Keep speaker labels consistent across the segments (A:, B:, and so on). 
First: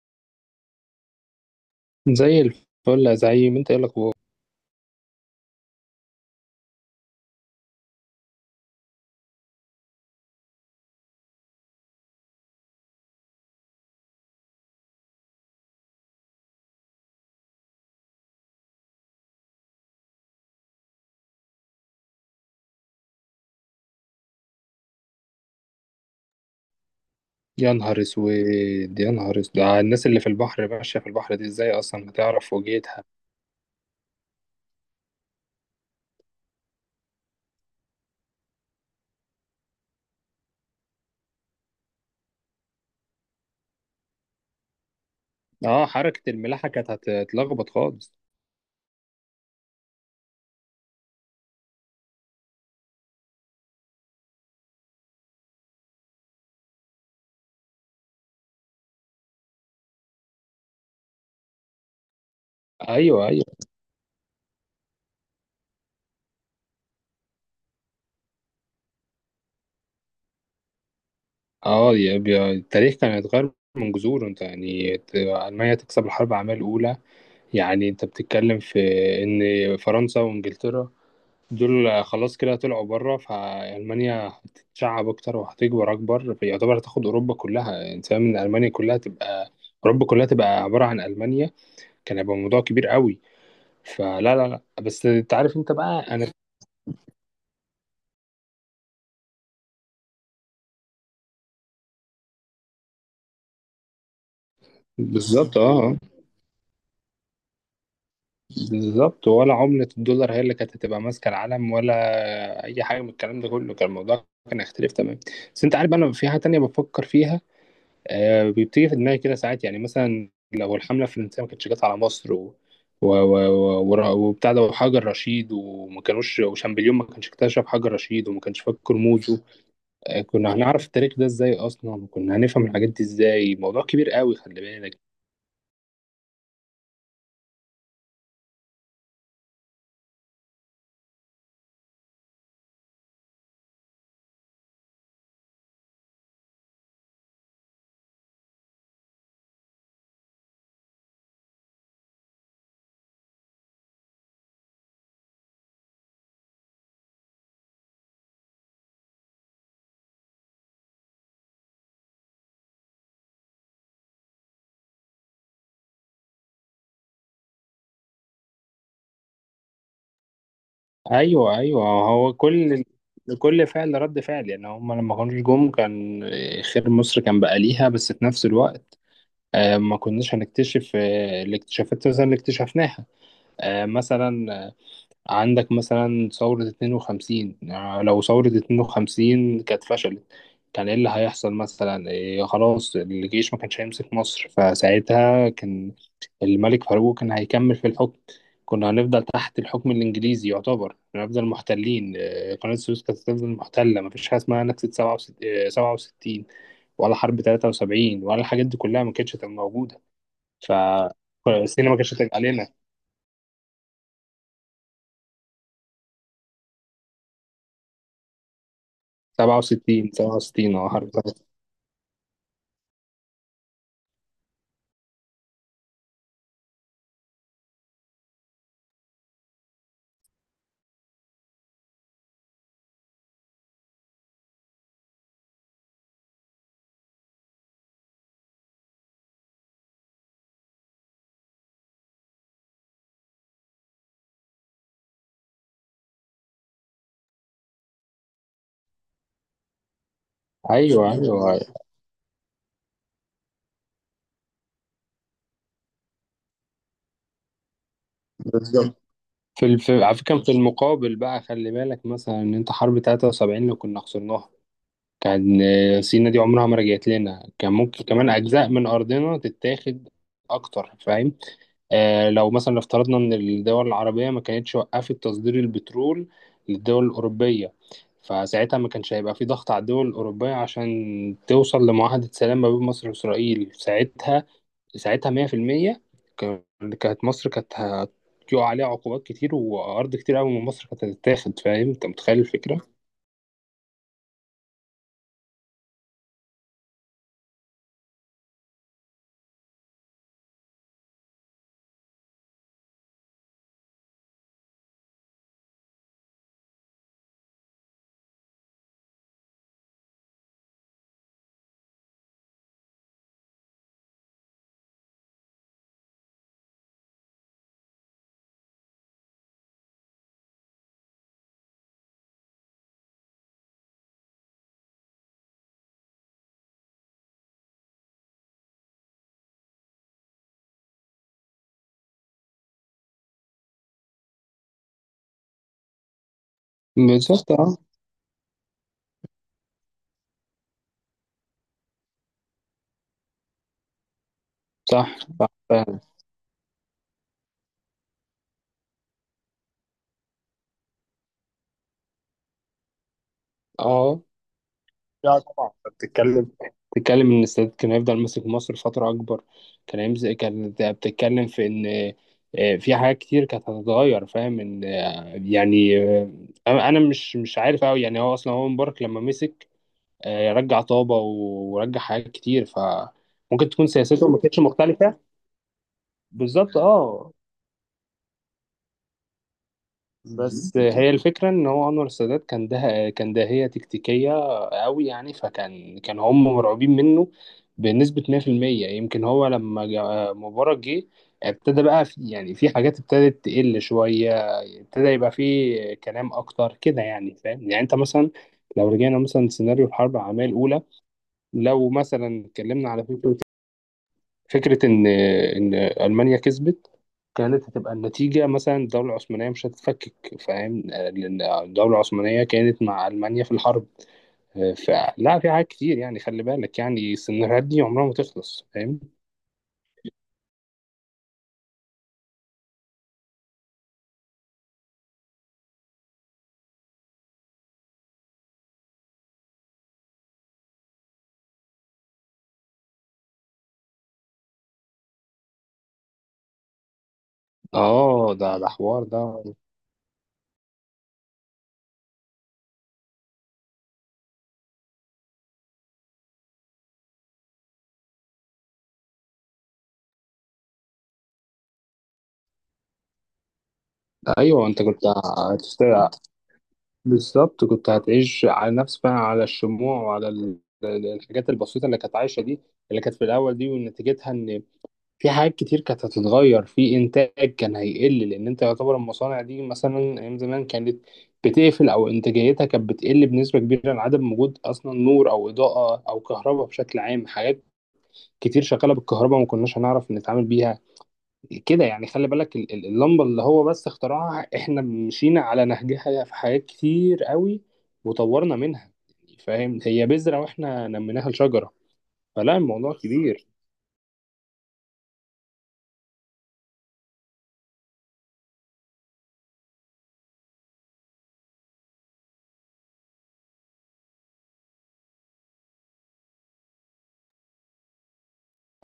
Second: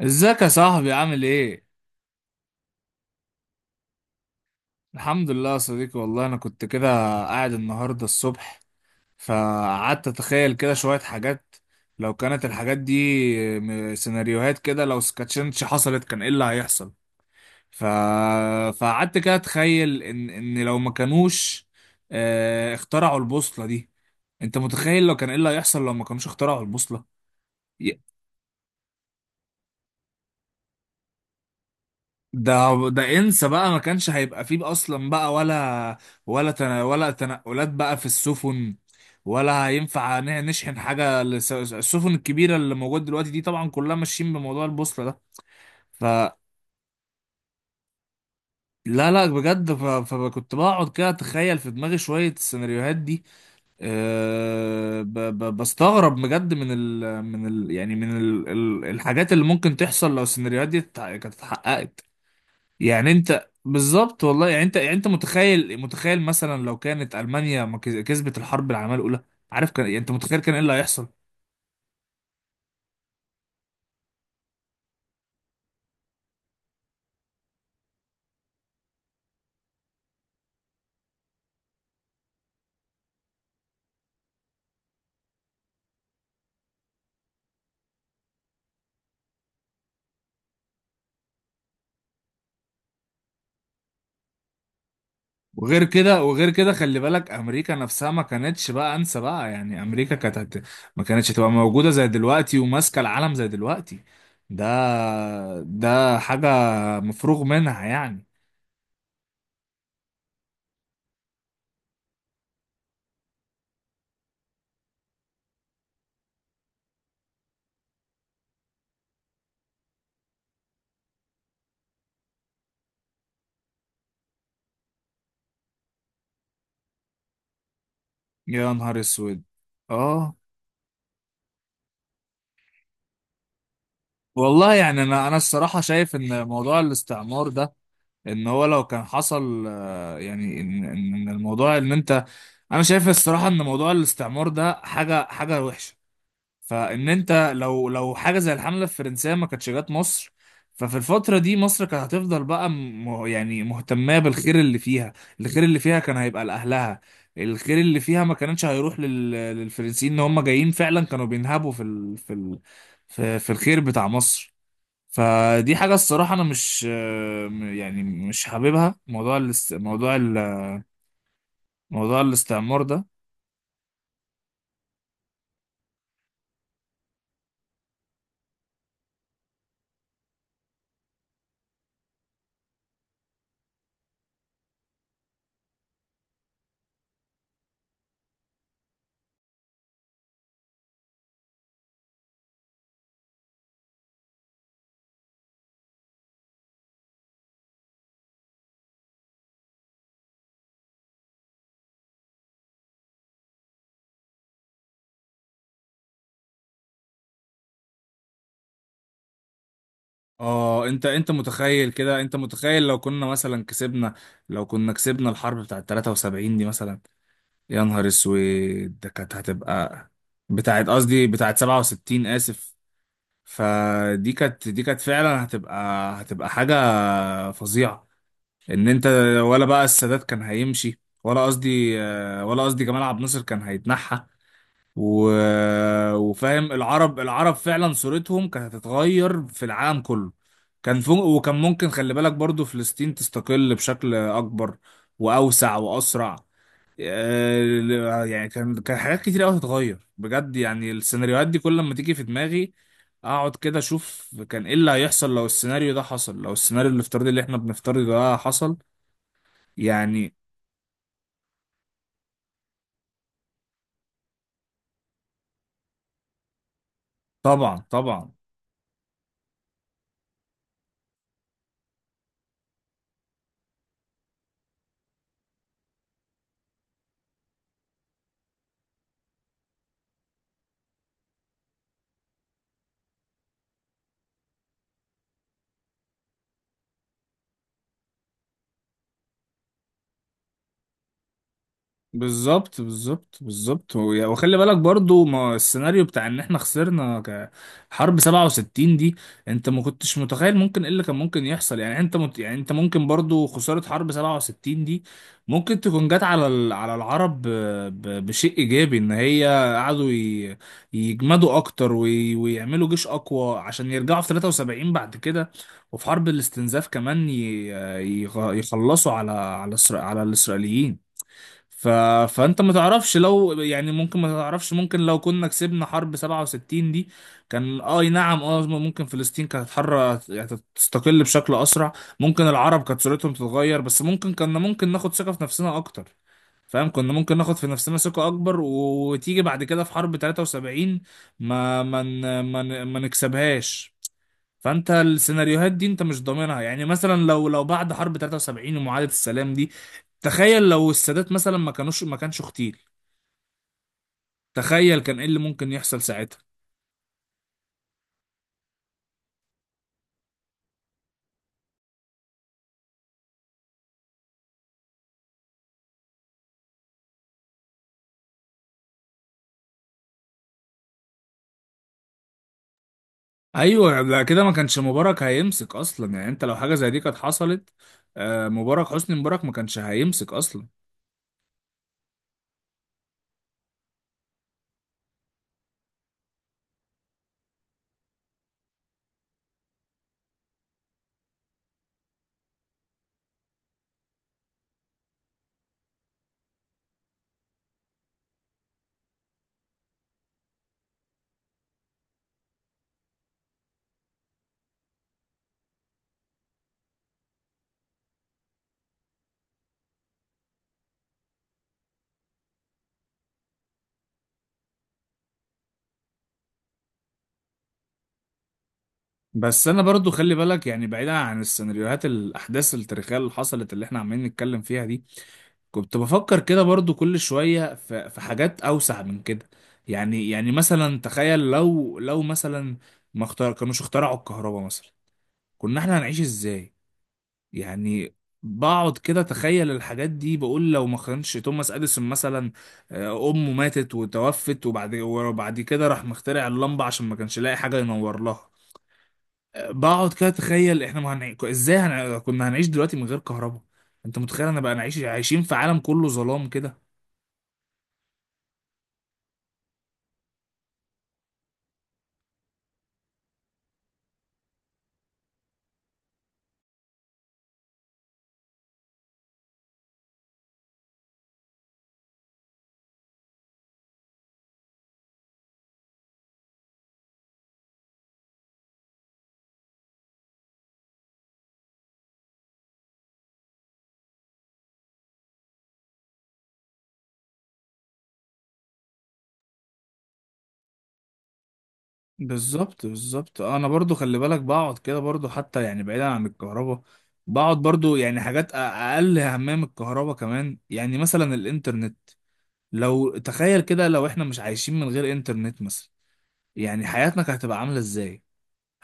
A: ازيك يا صاحبي؟ عامل ايه؟
B: زي الفل يا زعيم، انت ايه الاخبار؟
A: الحمد لله يا صديقي. والله انا كنت كده قاعد النهارده الصبح فقعدت اتخيل كده شوية حاجات لو كانت الحاجات دي سيناريوهات كده، لو سكاتشنش حصلت كان ايه اللي هيحصل؟ ف... فقعدت كده اتخيل ان لو ما كانوش اخترعوا البوصلة دي. انت متخيل لو كان ايه اللي هيحصل لو ما كانوش اخترعوا البوصلة؟
B: يا نهار اسود يا نهار اسود، الناس اللي في البحر ماشيه في البحر دي ازاي اصلا
A: ده
B: هتعرف وجهتها؟
A: ده انسى بقى، ما كانش هيبقى فيه اصلا، بقى ولا ولا تنا ولا تنقلات بقى في السفن، ولا هينفع نشحن حاجه السفن الكبيره اللي موجوده دلوقتي دي، طبعا كلها ماشيين بموضوع البوصله ده.
B: اه، حركه
A: فلا
B: الملاحه كانت هتتلخبط خالص.
A: لا لا بجد. فكنت بقعد كده اتخيل في دماغي شويه السيناريوهات دي. بستغرب بجد من ال يعني من ال الحاجات اللي ممكن تحصل لو السيناريوهات دي كانت اتحققت. يعني
B: ايوه ايوه.
A: انت بالظبط، والله يعني انت، يعني انت متخيل، متخيل مثلا لو كانت المانيا ما كز- كسبت الحرب العالميه الاولى؟ عارف، كان يعني انت متخيل كان ايه اللي هيحصل؟
B: اه، التاريخ كان هيتغير من جذوره. انت يعني المانيا تكسب الحرب العالميه الاولى؟ يعني انت بتتكلم في ان فرنسا وانجلترا دول خلاص كده طلعوا بره، فألمانيا هتتشعب أكتر وهتكبر أكبر، فيعتبر هتاخد أوروبا كلها. أنت فاهم إن ألمانيا كلها تبقى، أوروبا كلها تبقى عبارة عن ألمانيا؟ كان هيبقى موضوع كبير قوي. فلا لا لا، بس أنت عارف، أنت
A: وغير
B: بقى
A: كده،
B: أنا.
A: وغير كده، خلي بالك امريكا نفسها ما كانتش، بقى انسى بقى، يعني امريكا ما كانتش هتبقى موجوده زي دلوقتي وماسكه العالم زي دلوقتي. ده
B: بالظبط أه. آه.
A: ده حاجه مفروغ منها يعني.
B: بالظبط. ولا عملة الدولار هي اللي كانت هتبقى ماسكة العالم، ولا أي حاجة من الكلام ده كله؟ كان الموضوع كان هيختلف تمام. بس أنت عارف، أنا في حاجة تانية بفكر فيها. بيبتدي في دماغي كده ساعات، يعني مثلا لو الحملة الفرنسية ما كانتش جت على مصر و... و... وبتاع ده وحجر رشيد، وما كانوش، وشامبليون ما كانش اكتشف حجر رشيد وما كانش
A: يا
B: فاك
A: نهار اسود!
B: كرموزه.
A: اه،
B: كنا هنعرف التاريخ ده ازاي اصلا، وكنا هنفهم الحاجات دي ازاي؟ موضوع كبير قوي، خلي
A: والله
B: بالك.
A: يعني انا الصراحه شايف ان موضوع الاستعمار ده، ان هو لو كان حصل، يعني ان إن الموضوع ان انت، انا شايف الصراحه ان موضوع الاستعمار ده حاجه حاجه وحشه. انت لو لو حاجه زي الحمله الفرنسيه ما كانتش جت مصر، ففي الفترة دي مصر كانت هتفضل بقى يعني مهتمة بالخير اللي فيها، الخير اللي فيها كان هيبقى لأهلها، الخير اللي فيها ما كانش هيروح للفرنسيين ان هم جايين فعلا كانوا بينهبوا في في الخير بتاع مصر. فدي حاجة الصراحة أنا مش، يعني مش حاببها،
B: ايوه ايوه.
A: موضوع
B: هو
A: الاستعمار
B: كل
A: ده.
B: كل فعل رد فعل، يعني هم لما كانوش جم كان، خير مصر كان بقى ليها، بس في نفس الوقت ما كناش هنكتشف الاكتشافات مثلا اللي اكتشفناها. مثلا عندك مثلا ثورة 52، لو ثورة 52 كانت فشلت، كان ايه اللي هيحصل مثلا؟ إيه، خلاص الجيش ما كانش هيمسك مصر، فساعتها كان الملك فاروق كان هيكمل في الحكم. كنا هنفضل تحت الحكم الإنجليزي، يعتبر هنفضل محتلين. قناة السويس كانت هتفضل محتلة. مفيش حاجة اسمها نكسة 67 67، ولا حرب 73، ولا الحاجات دي كلها ما كانتش هتبقى موجودة.
A: اه انت، انت
B: فالسينما
A: متخيل
B: ما كانتش
A: كده،
B: هتبقى
A: انت
B: علينا.
A: متخيل لو كنا مثلا كسبنا، لو كنا كسبنا الحرب بتاعه 73 دي مثلا؟ يا نهار اسود، ده كانت
B: سبعة
A: هتبقى،
B: وستين 67،
A: بتاعه
B: اه حرب.
A: قصدي، بتاعه 67، اسف. فدي كانت، دي كانت فعلا هتبقى، هتبقى حاجة فظيعة. ان انت، ولا بقى السادات كان هيمشي، ولا قصدي، ولا قصدي جمال عبد الناصر كان هيتنحى. و... وفاهم العرب، العرب فعلا صورتهم كانت هتتغير في العالم كله، كان فوق، وكان ممكن خلي بالك برضو فلسطين تستقل بشكل أكبر وأوسع وأسرع. يعني كان، كان حاجات كتير قوي هتتغير بجد. يعني
B: ايوه
A: السيناريوهات دي
B: ايوه.
A: كل ما تيجي في دماغي اقعد كده اشوف كان ايه اللي هيحصل لو السيناريو ده حصل، لو السيناريو الافتراضي اللي احنا بنفترضه ده حصل،
B: بالظبط. على
A: يعني.
B: فكره، في المقابل بقى، خلي بالك مثلا ان انت حرب 73 اللي كنا خسرناها، كان، سينا دي عمرها ما رجعت لنا، كان
A: طبعا
B: ممكن كمان
A: طبعا.
B: اجزاء من ارضنا تتاخد اكتر، فاهم؟ آه، لو مثلا افترضنا ان الدول العربيه ما كانتش وقفت تصدير البترول للدول الاوروبيه، فساعتها ما كانش هيبقى في ضغط على الدول الاوروبيه عشان توصل لمعاهده سلام ما بين مصر واسرائيل ساعتها. ساعتها 100%. كان- كانت مصر كانت هتقع عليها عقوبات كتير، وأرض كتير أوي من مصر كانت هتتاخد. فاهم؟ أنت متخيل
A: بالظبط
B: الفكرة؟
A: بالظبط بالظبط. وخلي بالك برضو ما السيناريو بتاع ان احنا خسرنا حرب 67 دي. انت ما كنتش متخيل ممكن ايه اللي كان ممكن يحصل؟ يعني انت يعني انت ممكن برضو خسارة حرب 67 دي ممكن تكون جت على العرب بشيء ايجابي، ان هي قعدوا يجمدوا اكتر ويعملوا جيش اقوى عشان يرجعوا في 73 بعد كده. وفي حرب الاستنزاف كمان ي... يخلصوا على الاسرائيليين. ف... فانت ما تعرفش لو، يعني ممكن ما تعرفش، ممكن لو كنا كسبنا حرب 67 دي، كان اي نعم، اه ممكن فلسطين كانت حرة يعني، تستقل بشكل اسرع، ممكن العرب كانت صورتهم تتغير، بس ممكن كنا، ممكن ناخد ثقة في نفسنا اكتر، فاهم، كنا ممكن
B: بالظبط
A: ناخد في
B: أه.
A: نفسنا ثقة اكبر، وتيجي بعد كده في حرب 73 ما نكسبهاش. فانت
B: صح صح
A: السيناريوهات دي
B: فعلا.
A: انت مش ضامنها. يعني مثلا لو لو بعد حرب 73 ومعاهدة السلام دي، تخيل لو السادات مثلا ما كانش اغتيل،
B: أه،
A: تخيل كان ايه اللي
B: لا طبعا،
A: ممكن
B: أنت
A: يحصل ساعتها.
B: بتتكلم. بتتكلم إن السادات كان هيفضل ماسك مصر فترة أكبر. كان بتتكلم في إن، في حاجات كتير كانت هتتغير. فاهم؟ إن، يعني أنا مش عارف أوي يعني. هو أصلا هو مبارك لما مسك، رجع طابة ورجع حاجات كتير، فممكن تكون
A: ايوه، ده
B: سياسته ما
A: كده ما
B: كانتش
A: كانش
B: مختلفة.
A: مبارك هيمسك اصلا. يعني انت لو حاجة
B: بالظبط
A: زي دي كانت
B: اه.
A: حصلت، مبارك، حسني مبارك ما كانش هيمسك اصلا.
B: بس هي الفكرة ان هو انور السادات كان، ده كان داهية تكتيكية قوي يعني، فكان كان هم مرعوبين منه بنسبة 100%. يمكن هو لما مبارك جه، ابتدى بقى في، يعني في حاجات ابتدت تقل شوية، ابتدى يبقى في كلام اكتر كده يعني. فاهم؟ يعني انت مثلا لو رجعنا مثلا سيناريو الحرب العالمية الأولى، لو مثلا اتكلمنا على فكرة، فكرة إن ألمانيا كسبت، كانت هتبقى النتيجة مثلا الدولة العثمانية مش هتتفكك، فاهم؟ لأن الدولة العثمانية كانت مع ألمانيا في الحرب. فلا، في حاجات كتير يعني، خلي بالك، يعني السيناريوهات دي عمرها ما تخلص. فاهم؟
A: بس انا برضو خلي بالك، يعني بعيدا عن السيناريوهات، الاحداث التاريخيه اللي حصلت اللي احنا عمالين نتكلم فيها دي، كنت بفكر كده برضو كل شوية في حاجات أوسع من كده. يعني، يعني مثلا تخيل لو، لو مثلا ما كانوش اخترعوا الكهرباء مثلا، كنا احنا هنعيش ازاي يعني؟
B: اه، ده
A: بقعد
B: حوار ده.
A: كده تخيل الحاجات دي، بقول لو ما كانش توماس اديسون مثلا، امه ماتت وتوفت، وبعد كده راح مخترع اللمبة عشان ما كانش لاقي حاجة ينور لها، بقعد كده اتخيل احنا ما هنعي... ازاي هن... كنا هنعيش دلوقتي من غير كهرباء. انت متخيل انا
B: ايوه
A: بقى
B: انت
A: نعيش،
B: كنت
A: عايشين في عالم كله
B: هتسترع.
A: ظلام كده.
B: بالظبط، كنت هتعيش على نفس بقى، على الشموع وعلى الحاجات البسيطة اللي كانت عايشة دي، اللي كانت في الأول دي، ونتيجتها إن في حاجات كتير كانت هتتغير. في انتاج كان هيقل، لان انت يعتبر المصانع دي مثلا ايام زمان كانت بتقفل، او انتاجيتها كانت بتقل بنسبه كبيره عن عدم وجود اصلا نور او اضاءه او كهرباء بشكل عام. حاجات كتير شغاله بالكهرباء ما كناش هنعرف نتعامل بيها كده يعني. خلي بالك اللمبه اللي هو بس اخترعها، احنا مشينا على نهجها في حاجات كتير قوي، وطورنا منها. فاهم؟ هي بذره واحنا نميناها لشجره. فلا
A: بالظبط
B: الموضوع
A: بالظبط.
B: كبير.
A: انا برضو خلي بالك بقعد كده برضو حتى، يعني بعيدا عن الكهرباء، بقعد برضو يعني حاجات اقل اهميه من الكهرباء كمان، يعني مثلا الانترنت. لو تخيل كده لو احنا مش عايشين من غير انترنت مثلا، يعني حياتنا كانت هتبقى عامله ازاي؟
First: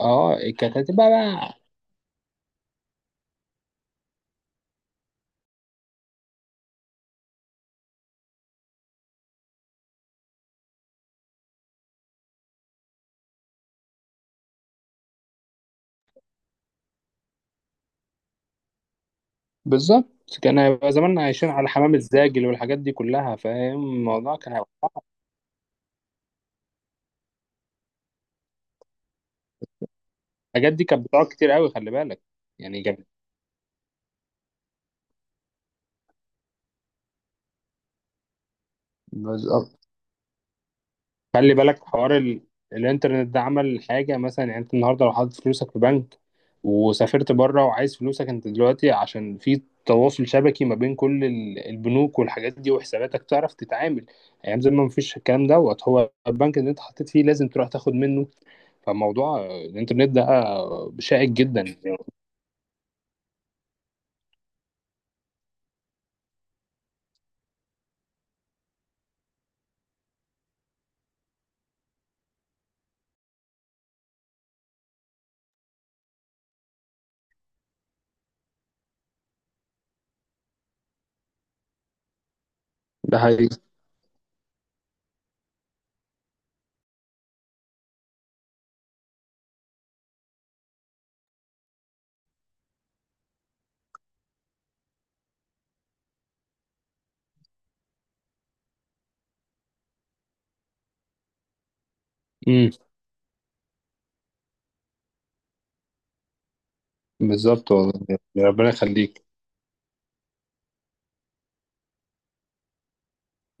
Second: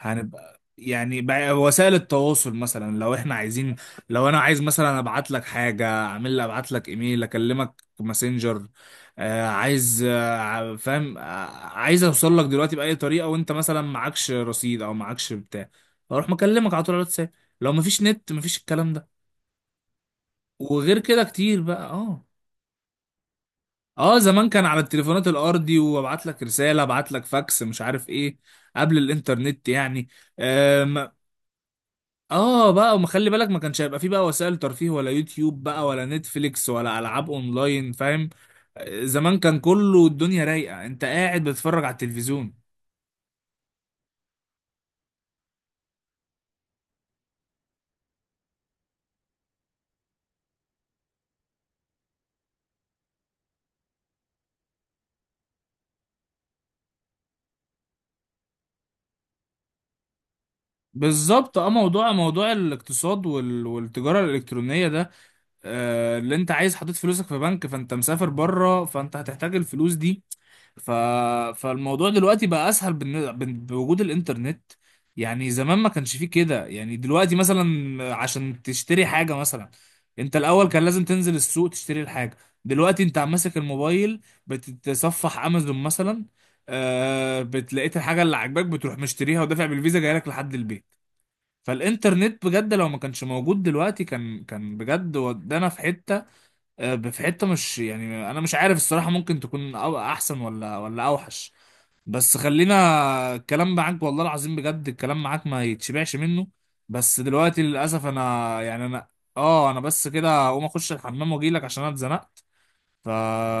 B: اه، كانت هتبقى
A: يعني
B: بقى.
A: وسائل التواصل مثلا لو احنا عايزين، لو انا عايز مثلا ابعت لك حاجه، اعمل لي، ابعت لك ايميل، اكلمك ماسنجر، آه عايز، فاهم، آه عايز اوصل لك دلوقتي باي طريقه وانت مثلا معكش رصيد او معكش بتاع، اروح مكلمك على طول على الواتساب. لو مفيش نت مفيش الكلام ده.
B: بالظبط، كان هيبقى
A: وغير
B: زماننا
A: كده
B: عايشين
A: كتير
B: على
A: بقى،
B: حمام
A: اه.
B: الزاجل والحاجات دي كلها. فاهم؟
A: اه،
B: الموضوع
A: زمان
B: كان
A: كان على
B: هيبقى،
A: التليفونات الارضي، وابعت لك رساله، ابعت لك فاكس، مش عارف ايه، قبل الانترنت يعني.
B: الحاجات دي كانت بتقعد كتير قوي، خلي بالك.
A: اه
B: يعني
A: بقى، وما خلي بالك ما كانش هيبقى فيه بقى وسائل ترفيه، ولا يوتيوب بقى، ولا نتفليكس، ولا العاب اونلاين، فاهم. زمان كان
B: بالظبط.
A: كله الدنيا رايقه، انت قاعد
B: خلي
A: بتتفرج
B: بالك
A: على
B: حوار
A: التلفزيون.
B: الانترنت ده عمل حاجة مثلا. يعني انت النهاردة لو حاطط فلوسك في بنك وسافرت بره وعايز فلوسك، انت دلوقتي عشان في تواصل شبكي ما بين كل البنوك والحاجات دي وحساباتك، تعرف تتعامل. ايام زمان ما فيش الكلام دوت، هو البنك اللي انت حطيت فيه لازم تروح تاخد منه. فموضوع الانترنت ده شائك
A: بالظبط.
B: جدا.
A: اه، موضوع موضوع الاقتصاد والتجاره الالكترونيه ده، آه اللي انت عايز حاطط فلوسك في بنك فانت مسافر بره فانت هتحتاج الفلوس دي، ف... فالموضوع دلوقتي بقى اسهل بوجود الانترنت. يعني زمان ما كانش فيه كده. يعني دلوقتي مثلا عشان تشتري حاجة مثلا، انت الاول كان لازم تنزل السوق تشتري الحاجة، دلوقتي انت
B: ده
A: عم
B: حقيقي.
A: ماسك الموبايل، بتتصفح امازون مثلا، آه بتلاقيت الحاجة اللي عاجباك بتروح مشتريها ودافع بالفيزا جايلك لحد البيت. فالانترنت بجد لو ما كانش موجود دلوقتي كان، كان بجد ودانا في حتة، في حتة، مش يعني انا مش عارف الصراحة ممكن تكون احسن ولا ولا اوحش. بس
B: امم
A: خلينا، الكلام معاك والله العظيم بجد الكلام معاك ما يتشبعش منه، بس دلوقتي
B: بالظبط والله
A: للاسف
B: يعني،
A: انا
B: ربنا
A: يعني انا،
B: يخليك.
A: اه انا بس كده هقوم اخش الحمام واجيلك عشان انا اتزنقت.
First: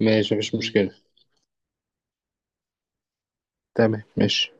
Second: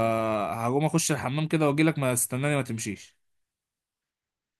B: ماشي مفيش مشكلة.
A: اخش الحمام كده واجيلك، ما استناني، ما تمشيش.
B: تمام ماشي.